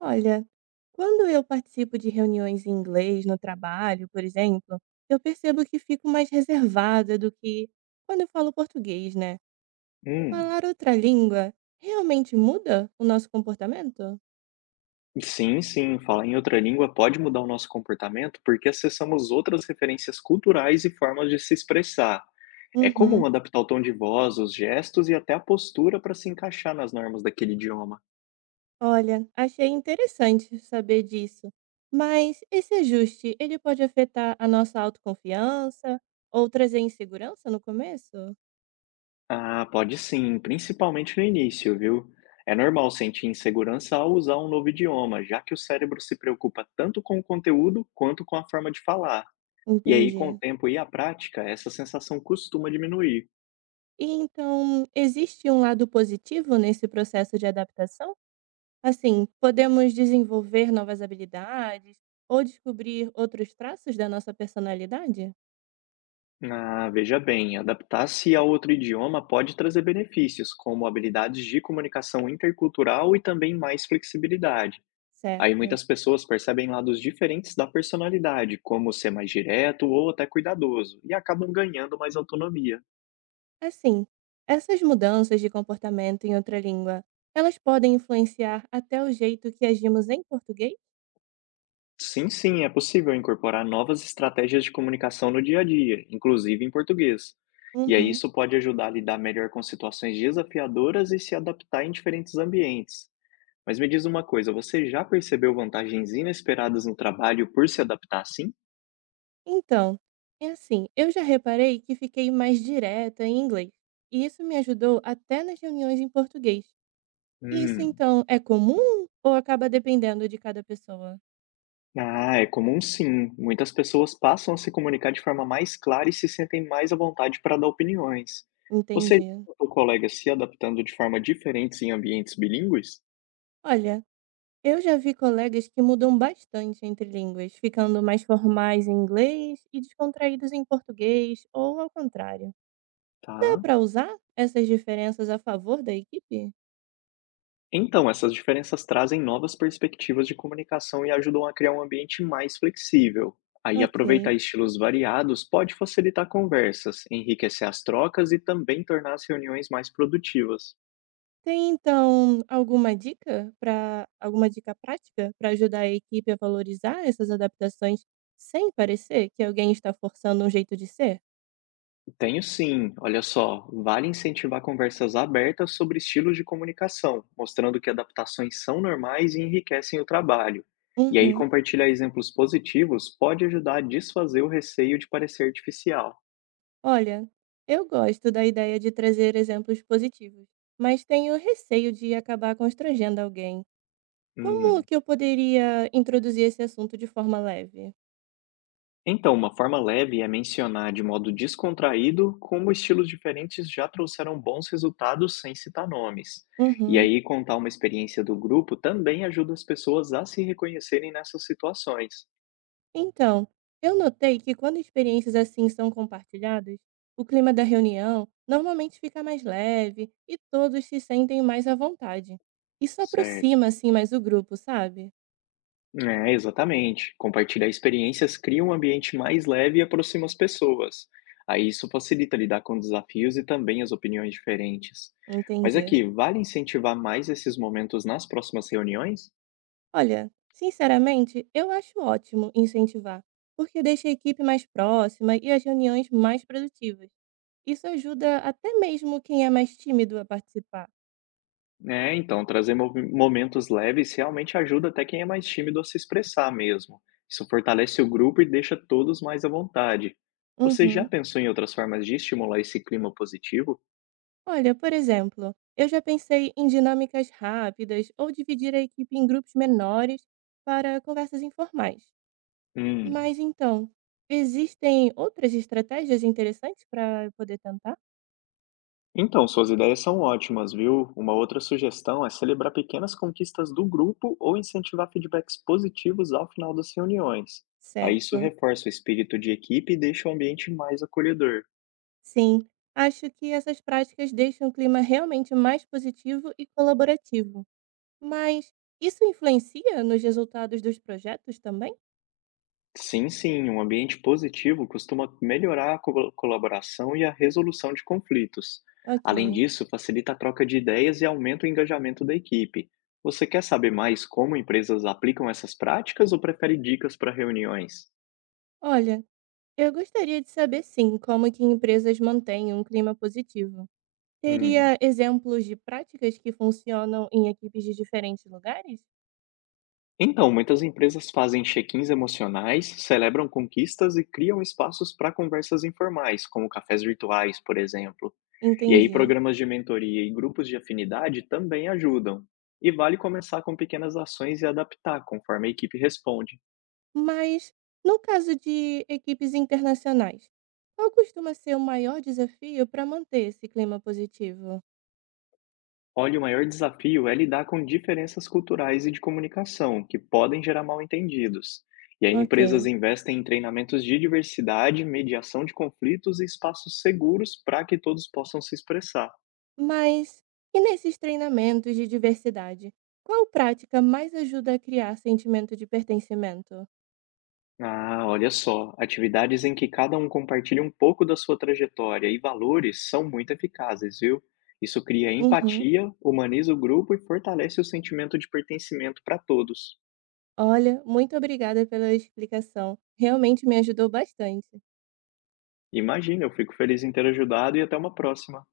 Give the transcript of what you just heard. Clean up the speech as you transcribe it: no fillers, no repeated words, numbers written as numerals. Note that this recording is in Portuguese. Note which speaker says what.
Speaker 1: Olha, quando eu participo de reuniões em inglês no trabalho, por exemplo, eu percebo que fico mais reservada do que quando eu falo português, né?
Speaker 2: Hum,
Speaker 1: Falar outra língua realmente muda o nosso comportamento?
Speaker 2: e sim, falar em outra língua pode mudar o nosso comportamento porque acessamos outras referências culturais e formas de se expressar. É comum
Speaker 1: Uhum.
Speaker 2: adaptar o tom de voz, os gestos e até a postura para se encaixar nas normas daquele idioma.
Speaker 1: Olha, achei interessante saber disso. Mas esse ajuste, ele pode afetar a nossa autoconfiança ou trazer insegurança no começo?
Speaker 2: Ah, pode sim, principalmente no início, viu? É normal sentir insegurança ao usar um novo idioma, já que o cérebro se preocupa tanto com o conteúdo quanto com a forma de falar. E aí, com o
Speaker 1: Entendi.
Speaker 2: tempo e a prática, essa sensação costuma diminuir.
Speaker 1: E então, existe um lado positivo nesse processo de adaptação? Assim, podemos desenvolver novas habilidades ou descobrir outros traços da nossa personalidade?
Speaker 2: Ah, veja bem, adaptar-se a outro idioma pode trazer benefícios, como habilidades de comunicação intercultural e também mais flexibilidade. Aí
Speaker 1: Certo.
Speaker 2: muitas pessoas percebem lados diferentes da personalidade, como ser mais direto ou até cuidadoso, e acabam ganhando mais autonomia.
Speaker 1: Assim, essas mudanças de comportamento em outra língua, elas podem influenciar até o jeito que agimos em português?
Speaker 2: Sim, é possível incorporar novas estratégias de comunicação no dia a dia, inclusive em português. E aí
Speaker 1: Uhum.
Speaker 2: isso pode ajudar a lidar melhor com situações desafiadoras e se adaptar em diferentes ambientes. Mas me diz uma coisa, você já percebeu vantagens inesperadas no trabalho por se adaptar assim?
Speaker 1: Então, é assim, eu já reparei que fiquei mais direta em inglês, e isso me ajudou até nas reuniões em português. E isso
Speaker 2: Hum.
Speaker 1: então é comum ou acaba dependendo de cada pessoa?
Speaker 2: Ah, é comum sim. Muitas pessoas passam a se comunicar de forma mais clara e se sentem mais à vontade para dar opiniões. Você já
Speaker 1: Entendi.
Speaker 2: notou colegas se adaptando de forma diferente em ambientes bilíngues?
Speaker 1: Olha, eu já vi colegas que mudam bastante entre línguas, ficando mais formais em inglês e descontraídos em português, ou ao contrário. Dá
Speaker 2: Tá.
Speaker 1: para usar essas diferenças a favor da equipe?
Speaker 2: Então, essas diferenças trazem novas perspectivas de comunicação e ajudam a criar um ambiente mais flexível. Aí, aproveitar
Speaker 1: Ok.
Speaker 2: estilos variados pode facilitar conversas, enriquecer as trocas e também tornar as reuniões mais produtivas.
Speaker 1: Tem então alguma dica prática para ajudar a equipe a valorizar essas adaptações sem parecer que alguém está forçando um jeito de ser?
Speaker 2: Tenho sim, olha só, vale incentivar conversas abertas sobre estilos de comunicação, mostrando que adaptações são normais e enriquecem o trabalho. E aí,
Speaker 1: Uhum.
Speaker 2: compartilhar exemplos positivos pode ajudar a desfazer o receio de parecer artificial.
Speaker 1: Olha, eu gosto da ideia de trazer exemplos positivos, mas tenho receio de acabar constrangendo alguém. Como
Speaker 2: Hum.
Speaker 1: que eu poderia introduzir esse assunto de forma leve?
Speaker 2: Então, uma forma leve é mencionar de modo descontraído como estilos diferentes já trouxeram bons resultados sem citar nomes. E
Speaker 1: Uhum.
Speaker 2: aí, contar uma experiência do grupo também ajuda as pessoas a se reconhecerem nessas situações.
Speaker 1: Então, eu notei que quando experiências assim são compartilhadas, o clima da reunião normalmente fica mais leve e todos se sentem mais à vontade. Isso
Speaker 2: Certo.
Speaker 1: aproxima assim mais o grupo, sabe?
Speaker 2: É, exatamente. Compartilhar experiências cria um ambiente mais leve e aproxima as pessoas. Aí isso facilita lidar com desafios e também as opiniões diferentes. Mas
Speaker 1: Entendi.
Speaker 2: aqui, vale incentivar mais esses momentos nas próximas reuniões?
Speaker 1: Olha, sinceramente, eu acho ótimo incentivar, porque deixa a equipe mais próxima e as reuniões mais produtivas. Isso ajuda até mesmo quem é mais tímido a participar.
Speaker 2: É, então, trazer movi momentos leves realmente ajuda até quem é mais tímido a se expressar mesmo. Isso fortalece o grupo e deixa todos mais à vontade. Você já
Speaker 1: Uhum.
Speaker 2: pensou em outras formas de estimular esse clima positivo?
Speaker 1: Olha, por exemplo, eu já pensei em dinâmicas rápidas ou dividir a equipe em grupos menores para conversas informais.
Speaker 2: Hum.
Speaker 1: Mas então, existem outras estratégias interessantes para eu poder tentar?
Speaker 2: Então, suas ideias são ótimas, viu? Uma outra sugestão é celebrar pequenas conquistas do grupo ou incentivar feedbacks positivos ao final das reuniões. Aí isso
Speaker 1: Certo.
Speaker 2: reforça o espírito de equipe e deixa o ambiente mais acolhedor.
Speaker 1: Sim, acho que essas práticas deixam o clima realmente mais positivo e colaborativo. Mas isso influencia nos resultados dos projetos também?
Speaker 2: Sim, um ambiente positivo costuma melhorar a colaboração e a resolução de conflitos. Além
Speaker 1: Ok.
Speaker 2: disso, facilita a troca de ideias e aumenta o engajamento da equipe. Você quer saber mais como empresas aplicam essas práticas ou prefere dicas para reuniões?
Speaker 1: Olha, eu gostaria de saber sim como que empresas mantêm um clima positivo.
Speaker 2: Hum.
Speaker 1: Teria exemplos de práticas que funcionam em equipes de diferentes lugares?
Speaker 2: Então, muitas empresas fazem check-ins emocionais, celebram conquistas e criam espaços para conversas informais, como cafés virtuais, por exemplo. E aí,
Speaker 1: Entendi.
Speaker 2: programas de mentoria e grupos de afinidade também ajudam. E vale começar com pequenas ações e adaptar conforme a equipe responde.
Speaker 1: Mas no caso de equipes internacionais, qual costuma ser o maior desafio para manter esse clima positivo?
Speaker 2: Olha, o maior desafio é lidar com diferenças culturais e de comunicação, que podem gerar mal-entendidos. E aí, empresas
Speaker 1: Ok.
Speaker 2: investem em treinamentos de diversidade, mediação de conflitos e espaços seguros para que todos possam se expressar.
Speaker 1: Mas e nesses treinamentos de diversidade? Qual prática mais ajuda a criar sentimento de pertencimento?
Speaker 2: Ah, olha só, atividades em que cada um compartilha um pouco da sua trajetória e valores são muito eficazes, viu? Isso cria
Speaker 1: Uhum.
Speaker 2: empatia, humaniza o grupo e fortalece o sentimento de pertencimento para todos.
Speaker 1: Olha, muito obrigada pela explicação. Realmente me ajudou bastante.
Speaker 2: Imagina, eu fico feliz em ter ajudado e até uma próxima.